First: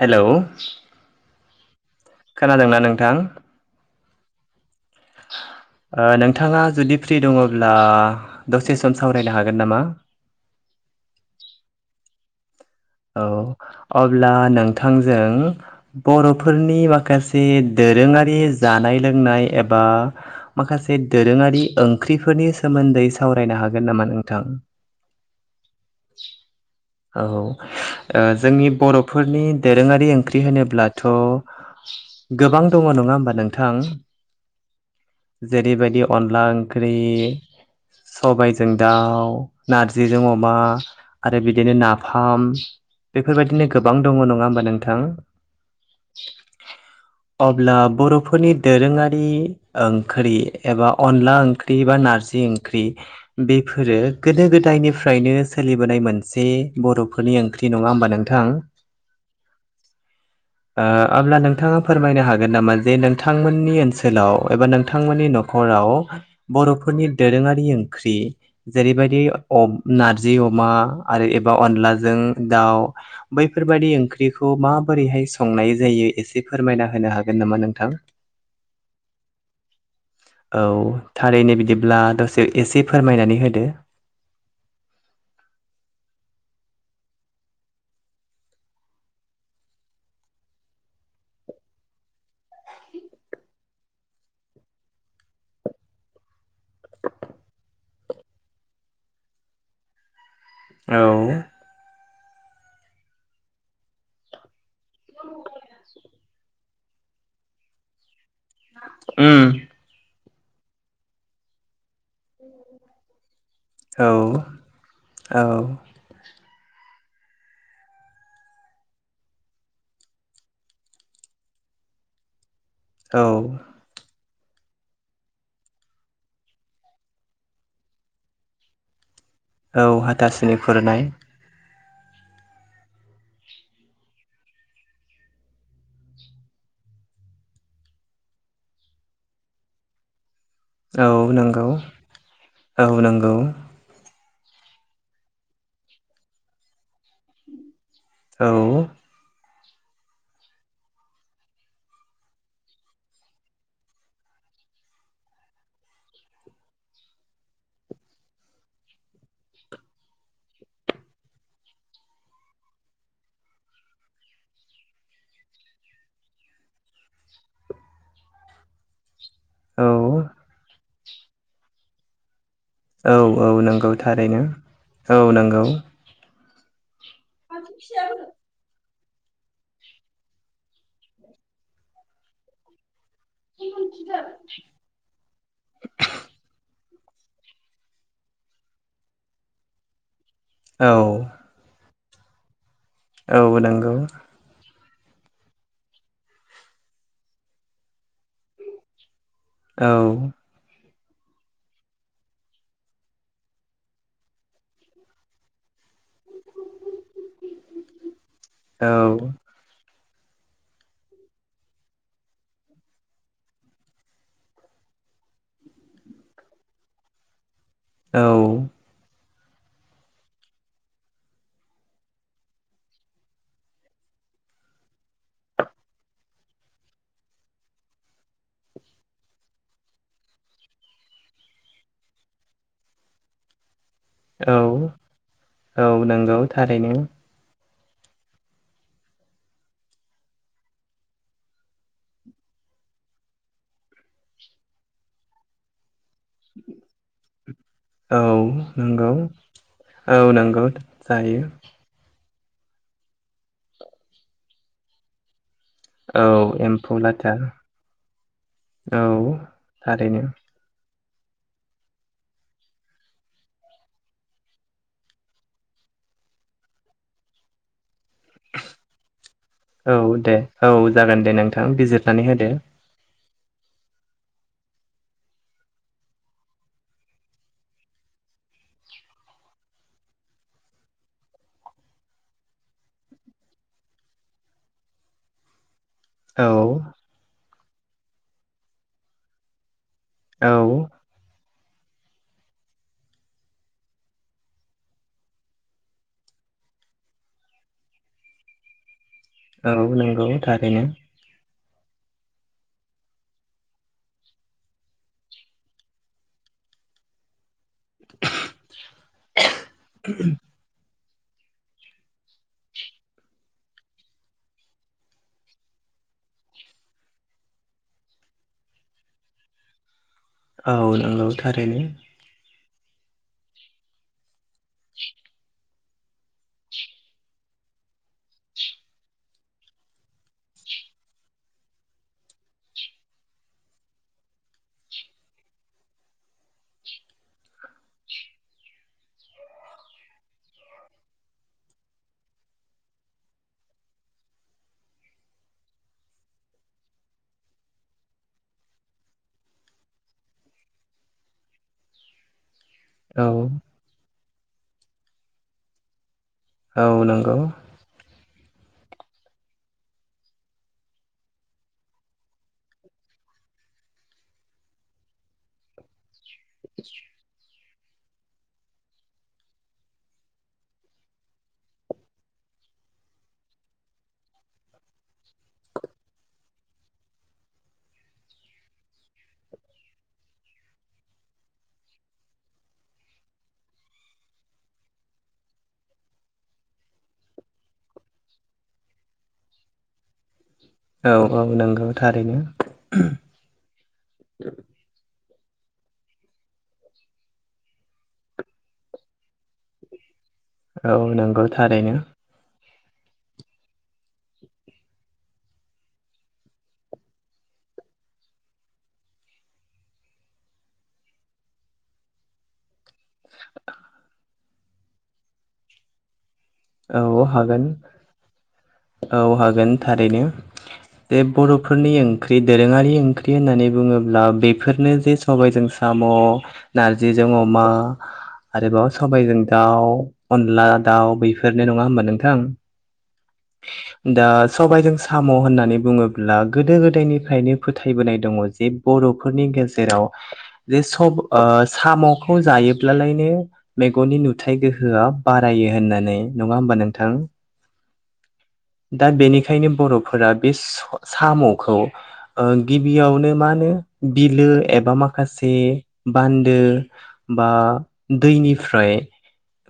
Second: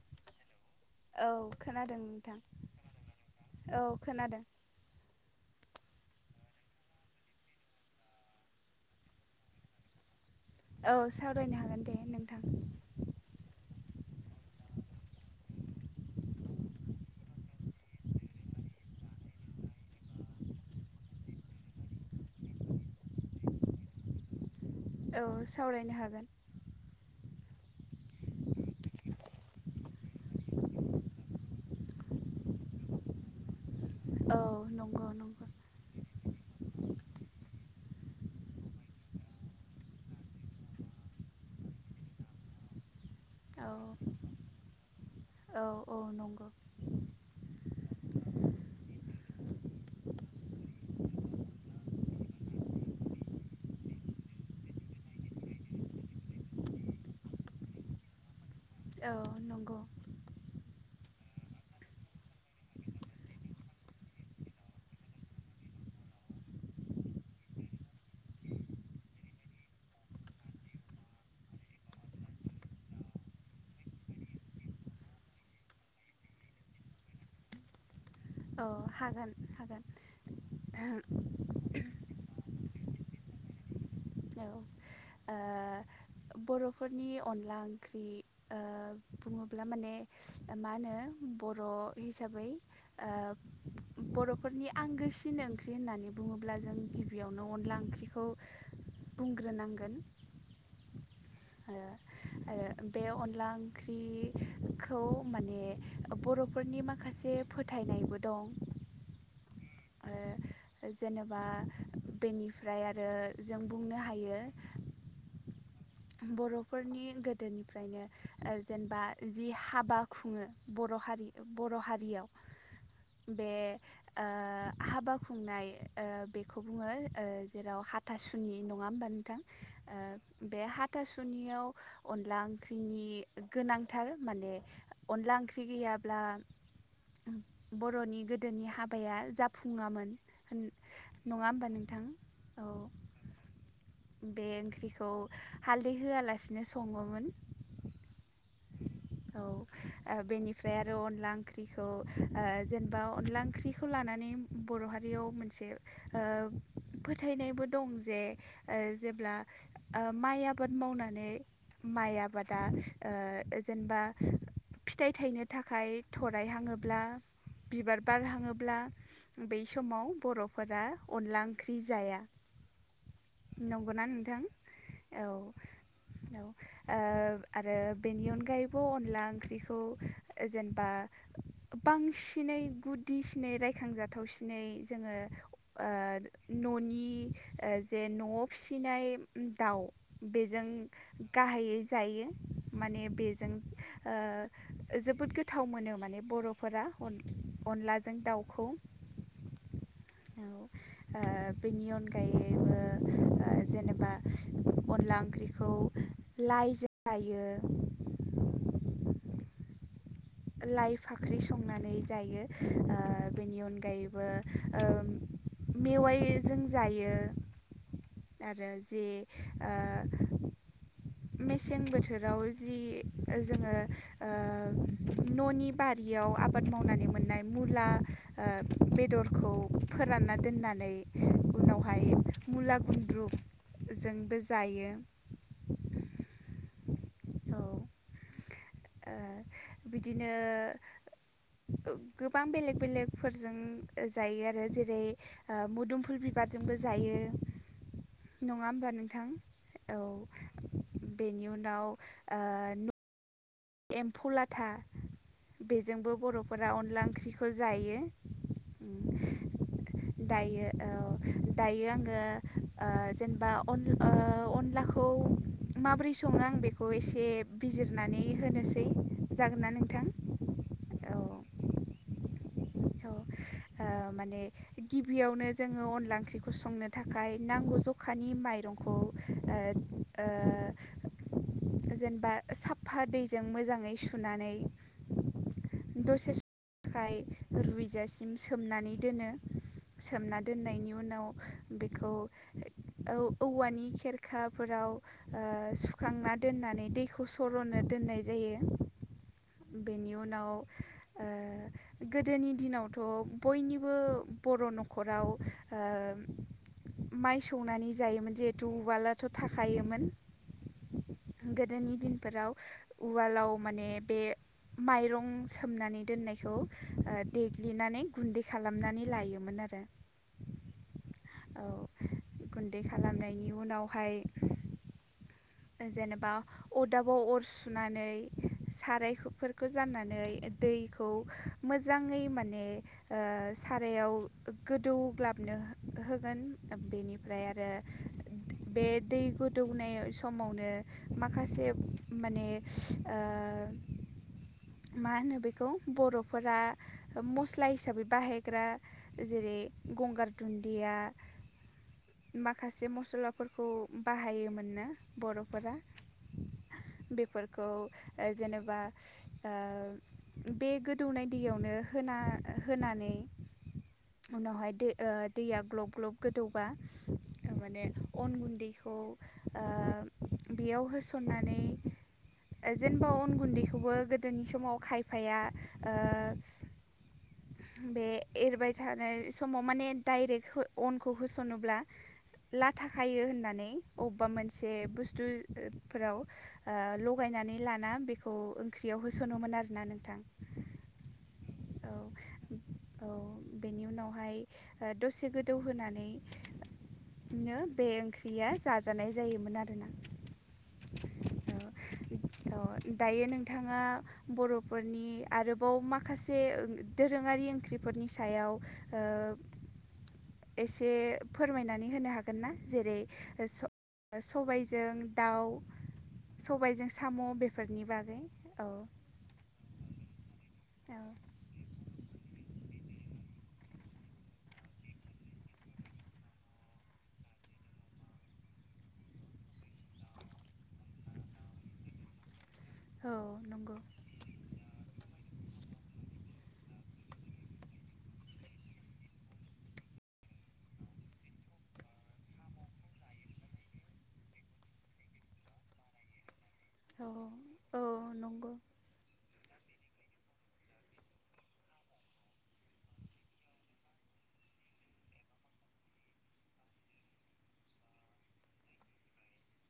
Hello. औ खोनादों। खोनादोंना नोंथां? औ खोनादों। [unintelligible] नोंथाङा जुदि फ्रि दङब्ला दसे सम सावरायनो हागोन नामा औ सावरायनो हागोन दे नोंथां औ अब्ला नोंथांजों बर'फोरनि माखासे दोरोंङारि जानाय लोंनाय एबा माखासे दोरोंङारि ओंख्रिफोरनि सोमोन्दै सावरायनो हागोन नामा नोंथां? औ सावरायनो हागोन। औ ओ जोंनि बर'फोरनि दोरोंङारि ओंख्रि होनोब्लाथ' गोबां दंङ नंङा होमबा नोंथां औ नंगौ नंगौ जेरैबायदि अनला ओंख्रि सबायजों दाउ नारजिजों अमा आरो बिदिनो नाफा थाम बेफोरबायदिनो औ गोबां दंङ नंङा होमबा नोंथां? औ औ नंगौ अब्ला बर'फोरनि दोरोंङारि ओंख्रि एबा अनला ओंख्रि एबा नारजि ओं ख्रि बेफोरो गोदो गोदायनिफ्रायनो सोलिबोनाय मोनसे बर'फोरनि ओंख्रि नंङा होमबा नोंथां? औ नंगौ। [unintelligible] ओअब्ला नोंथांङा फोरमायनो हागोन नामा जे नोंथांमोननि ओनसोलाव एबा नोंथांमोननि न'खर नखराव बर'फोरनि दोरोंङारि ओंख्रि जेरैबायदिअ नारजि अमा आरो एबा अनलाजों दाउ बैफोरबायादि ओंख्रिखौ माबोरैहाय संनाय जायो एसे फोरमायना होनो हागोन नामा नोंथां? औ हागोन हागोन औ थारैनो बिदिब्ला दसे एसे फोरमायनानै होदो। औ ओ बर'फोरनि अनला ओंख्रि ओ बुंङोब्ला माने मा होनो बर' हिसाबै ओ बर'फोरनि आंगोसिन ओंख्रि होननानै बुङोब्ला जों गिबियावनो अनला ओंख्रिखौ बुंग्रोनांगोन। औ। ओ ओ बे अनला ओंख्रिखौ माने बर'फोरनि माखासे फोथायनायबो दं। ओम ओ जेनेबा बेनिफ्राय आरो जों बुंनो औ हायो। औ। बर'फोरनि गोदोनिफ्रायनो ओ जेनेबा जि हाबा खुंङो बर' हारि बर' हारियाव [unintelligible] बे ओ हाबा खुंनाय ओ बेखौ बुंङो जेराव हाथासुनि नंङा होमबा नोंथां? औ ओ हाथासुनि बे हा खुरनाय बेनियाव अनला ओंख्रिनि गोनांथार माने अनला ओंख्रि गैयाब्ला बर'नि गोदोनि हाबाया जाफुङामोन औ नङा नंगौ होमबा नोंथां औ बे ओंख्रिखौ हालदै होआलासिनो संङोमोन। औ औ ओ बेनिफ्राय आरो अनला ओंख्रिखौ ओ जेनेबा अनला ओंख्रिखौ लानानै बर' हारियाव मोनसे ओ फोथायनायबो दं जे ओ जेब्ला माइ आबाद मावनानै माइ आबादा ओ जेनेबा फिथाइ थायनो थाखाय थरायहांङोब्ला बिबार बारहांङोब्ला बै समाव औ बर'फोरा अनला ओंख्रि जाया। औ औ नंगौ नंगौना थारैनो नोंथां औ नंगौ। औ ओ आरो बेनि अनगायै ब अनला ओंख्रिखौ ओ जेनेबा बांसिनै गुद उदिसिनै रायखांजाथावसिनै जोंङो ओ न'नि ओ जे न'आव फिसिनाय दाउ बेजों औ गाहायै जायो माने बेजों औ नंगौ ओ जोबोद गोथाव मोनो माने बर'फोरा अन अनलाजों दाउखौ। औ औ ओ बेनि अनगायैबो ओ जेनेबा अनला ओंख्रिखौ लाइजो जायो। औ लाइ फाख्रि संनानै जायो ओ बेनि अनगायैबो ओम मेवाइजों जायो औ आरो जे ओ मेसें बोथोराव जि जोंङो ओ न'नि बा लियाव आबाद मावनानै मोननाय मुला ओ बेदरखौ फोरानना दोननानै बेवहाय मुला गुन्द्रुजोंबो औ जायो। औ नंगौ थारैनो। औ ओ बिदिनो गोबां बेलेक बेलेकफोरजों जायो आरो जेरै ओ मुदुमफुल बि बिबारजोंबो जायो। औ नंङा होमब्ला नंगौ नोंथां? औ नंगौ जायो बेनि उनाव ओ न एम्फौ लाथा बेजोंबो औ बर'फोरा एम्फौ अनला लाथा ओंख्रिखौ जायो। उम औ थारैनो दायो। औ दायो आंङो ओ जेनेबा अन ओ अनलाखौ माबोरै संङो आं बेखौ एसे बिजिरनानै होनोसै। जागोन ना औ नोंथां दे औ जागोन दे नोंथां बिजिरनानै होदो। औ ओ माने गिबियावनो जोंङो अनला ओंख्रिखौ संनो थाखाय नांगौ जखानि माइरंखौ ओ ओ जेनेबा साफा दैजों मोजांङै सुनानै दसे औ सम खाय रुजासिम सोमनानै दोनो। सोमना औ दोननायनि उनाव बेखौ औ औवानि खेरखाफोराव ओ सुखांना दोननानै दैखौ सर'नो दोननाय जायो। औ बेनि नंगौ उनाव थारैनो ओ गोदोनि दिनावथ' बयनिबो बर' न'खराव ओ माइ सौनानै जायोमोन जिहेथु उवलाथ' थाखायोमोन। गोदोनि दिनफोराव उवालाव माने बे माइरं सोमनानै दोननायखौ ओ देग्लिनानै गुन्दै खालामनानै लायोमोन आरो। औ नंगौ औ थारैनो। गुन्दै खालामनायनि उनावहाय [inaudible] जेनेबा अदाबाव अर सुनानै सारायफोरखौ जाननानै दैखौ मोजांङै माने ओ सारायाव गोदौग्लाबनो हो होगोन बेनिफ्राय आरो बे दै गोदौनाय स समावनो माखासे मोने ओ मा होनो बेखौ बर'फोरा मस्ला हिसाबै बाहायग्रा जेरै गंगार दुन्दिया [inaudible] माखासे औ मसलाफोरखौ बाहायोमोननो बर'फोरा औ नंगौ बेफोरखौ जेनेबा ओ बे गोदौनाय दैयावनो होना होनानै उनावहाय दो ओ दैया ग्लब ग्लब गोदौबा माने अन गुन्दैखौ ओ बेयाव होसननानै जेनेबा अन गुन्दैखौबो गोदोनि समाव खायफाया ओ बे एरबाय थानाय समाव माने डाइरेक्ट अनखौ होसनोब्ला लाथाखायो होननानै अबेबा मोनसे बे बुस्थु फोराव ओ लगायनानै लाना बेखौ ख्रियाव होसनोमोन आरोना नोंथां औ औ। बेनि उनावहाय ओ दसे गोदौ होनानै नो बे ओंख्रिया जाजानाय जायोमोन आरोना। औ नंगौ औ थारैनो। औ दायो नोंथाङा बर'फोरनि आरोबाव माखासे दोरोङारि ओंख्रिफोरनि सायाव ओ एसे फोरमायनानै होनो हागोन ना जेरै सबायजों दाउ सबायजों साम' औ हागोन बेफोरनि बागै औ। औ हागोन थारैनो औ जे बर' फोरनि ओंख्रि दोरोङारि ओंख्रि होननानै बुङोब्ला बेफोरनो जे सबायजों साम' नारजिजों अमा आरोबाव सबायजों दाउ अनला दाउ बेफ फोरनो नङा होमबा नोंथां? औ नंगौ। दा सबायजों साम' होननानै बुङोब्ला गोदो गोदायनिफ्रायनो फोथायबोनाय दङ जे बर'फोरनि गेजेराव जे सब साम'खौ जायोब्लालायनो मेगननि नुथायाइ गोहोआ बारायो होननानै नङा होमबा औ नोंथां? औ नंगौ। दा बेनिखायनो बर'फोरा बे साम'खौ ओ गिबियावनो मा होनो बिलो एबा माखासे बान्दो बा दैनिफ्राय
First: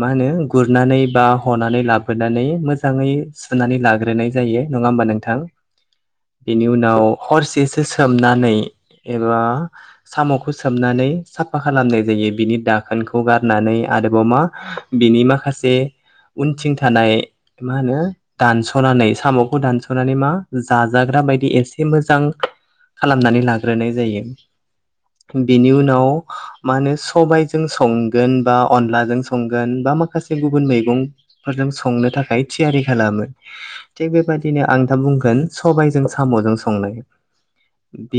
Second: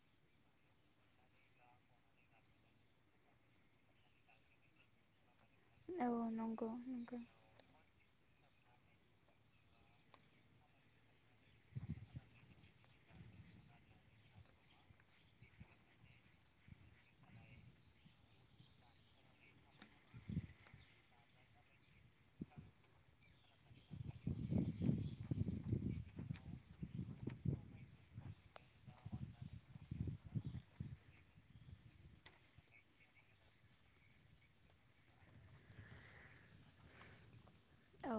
मा होनो गुरनानै बा हनानै लाबोनानै मोजाङै नानै लाग्रोनाय जायो नङा होमबा नोंथां औ बेनि नंगौ उनाव नंगौ हरसे स सोमनानै एबा साम'खौ सोमनानै साफा खालामनाय जायो बिनि दाखोनखौ गारनानै आरोबाव मा बिनि माखासे उनथिं थानाय मा होनो। दानस'नानै साम'खौ दानस'नानै मा जाजाग्रा बायदि ए से मोजां खालामनानै लाग्रोनाय जायो बेनि उनाव मा होनो सबायजों संगोन बा अनलाजों संगोन बा माखासे गुबुन मैगं फोरजों संनो थाखाय थियारि खालामो। थिग बेबायदिनो आं दा बुंगोन सबायजों साम'जों संनाय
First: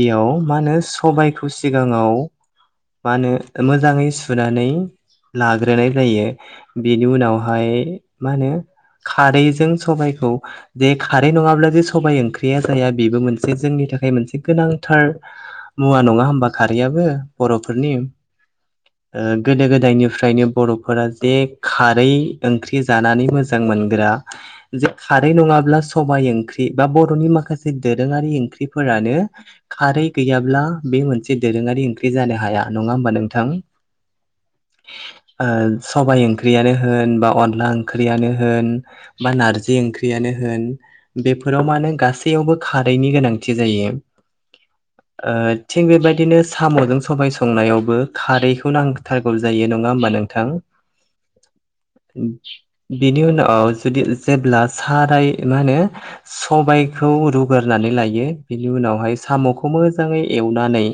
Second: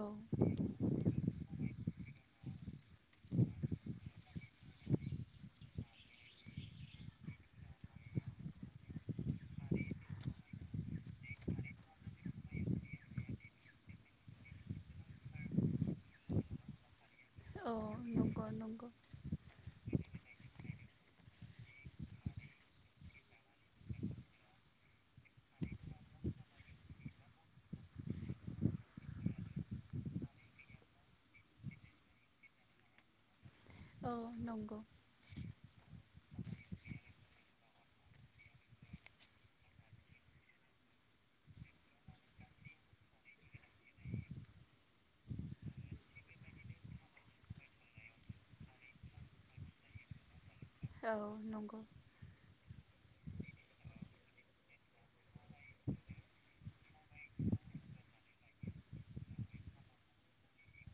औ मा होनो सबाइखौ सिगाङाव मा होनो मोजाङै सुनानै लाग्रोनाय जायो बेनि उनावहाय मा होनो खारैजों सबायखौ जे खारै नङाब्ला जे सबाइ ओंख्रिया जाया बेबो मोनसे जोंनि थाखाय मोनसे गोनांथार मुवा नङा होमबा खारैयाबो औ बर'फोरनि नंगौ नंगौ ओ गोदो गोदायनिफ्रायनो बर'फोरा जे खारै ओंख्रि जानानै मोजां मोनग्रा जे खारै नङाब्ला सबाइ ओंख्रि बा बर'नि माखासे दोरोङारि ओंख्रिफोरानो खारै गैयाब्ला बे मोनसे दोरोङारि ओंख्रि जानो हाया नङा होमबा नोंथां। औ नंगौ ओ सबाय ओंख्रियानो होन बा अनला ओंख्रियानो होन बा नार जि ओंख्रियानो होन बेफोराव माने गासैयावबो खारैनि गोनांथि जायो। ओ थिग बेबायदिनो साम'जों सबाय संनायावबो खारैखौ नांथार गौ जायो नङा होनबा नोंथां। औ नंगौ बेनि उनाव जुदि जेब्ला साराय मा होनो सबायखौ रुगोरनानै लायो बिनि उनावहाय साम'खौ मोजाङै एवनानै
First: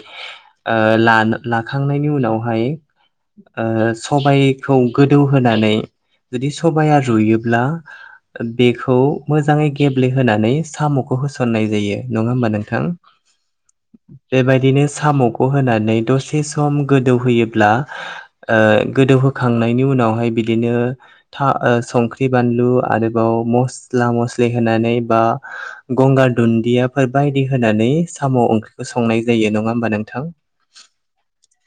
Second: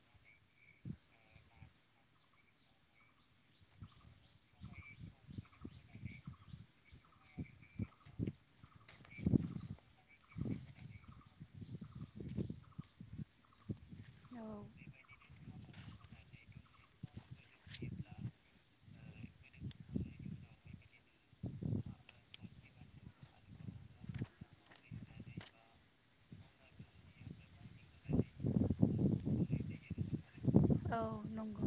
ओ ला लाखांनायनि उनावहाय ओ सबायखौ गोदौहोनानै जुदि सबाया रुइओब्ला बेखौ मोजाङै गेब्लेहोनानै साम'खौ होसननाय जायो नङा होमबा नोंथां? औ बेबायदिनो साम'खौ होनानै दसे सम गोदौहोयोब्ला ओ गोदौहोखांनायनि उनावहाय बिदिनो था ओ संख्रि बानलु आरो बाव मस्ला मस्लि होनानै बा गंगार दुनदियाफोर बायदि होनानै साम' ओंख्रिखौ संनाय जायो नङा होमबा नोंथां। औ नंगौ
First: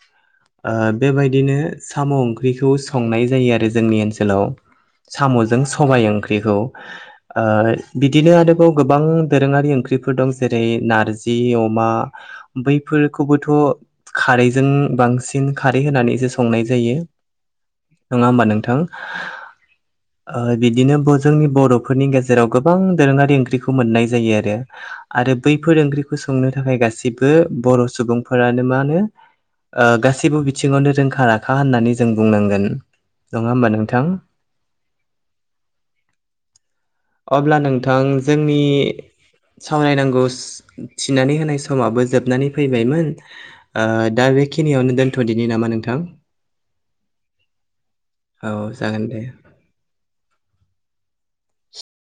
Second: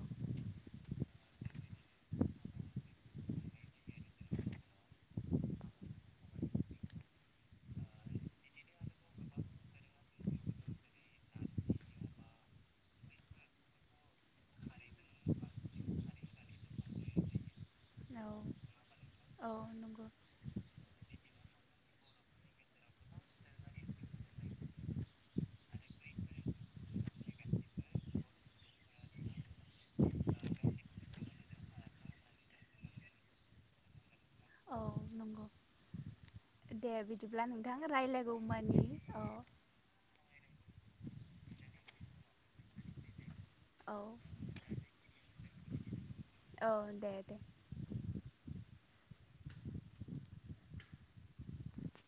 ओ बेबायदिनो साम' ओंख्रिखौ संनाय जायो आरो जोंनि ओनसोलाव साम'जों सबाय ओंख्रिखौ ओ बिदिनो आरोबाव गोबां दोरोङारि ओंख्रिफोर दं जेरै नारजि अमा बैफोरखौबोथ' खारैजों बांसिन खारै होनानैसो संनाय जायो औ नङा होमबा नोंथा? औ नंगौ ओ बिदिनो जोंनि बर'फोरनि गेजेराव गोबां दोरोङारि ओंख्रिखौ मोननाय जायो आरो। आरो बैफोर ओंख्रिखौ संनो थाखाय गासैबो बर' सुबुंफोरानो मा होनो ओ गासैबो बिथिङावनो रोंखा राखा होननानै जों बुंनांगोन नङा होमबा नोंथां? औ नंगौ दे बिदिब्ला अब्ला नोंथां रायलायगौ जोंनि मानि औ सावरायनांगौ थिनानै होनाय समाबो जोबनानै फैबायमोन ओ औ दा बे खिनियावनो दोनथ'दिनि नामा नोंथां। औ दे दे औ जागोन दे।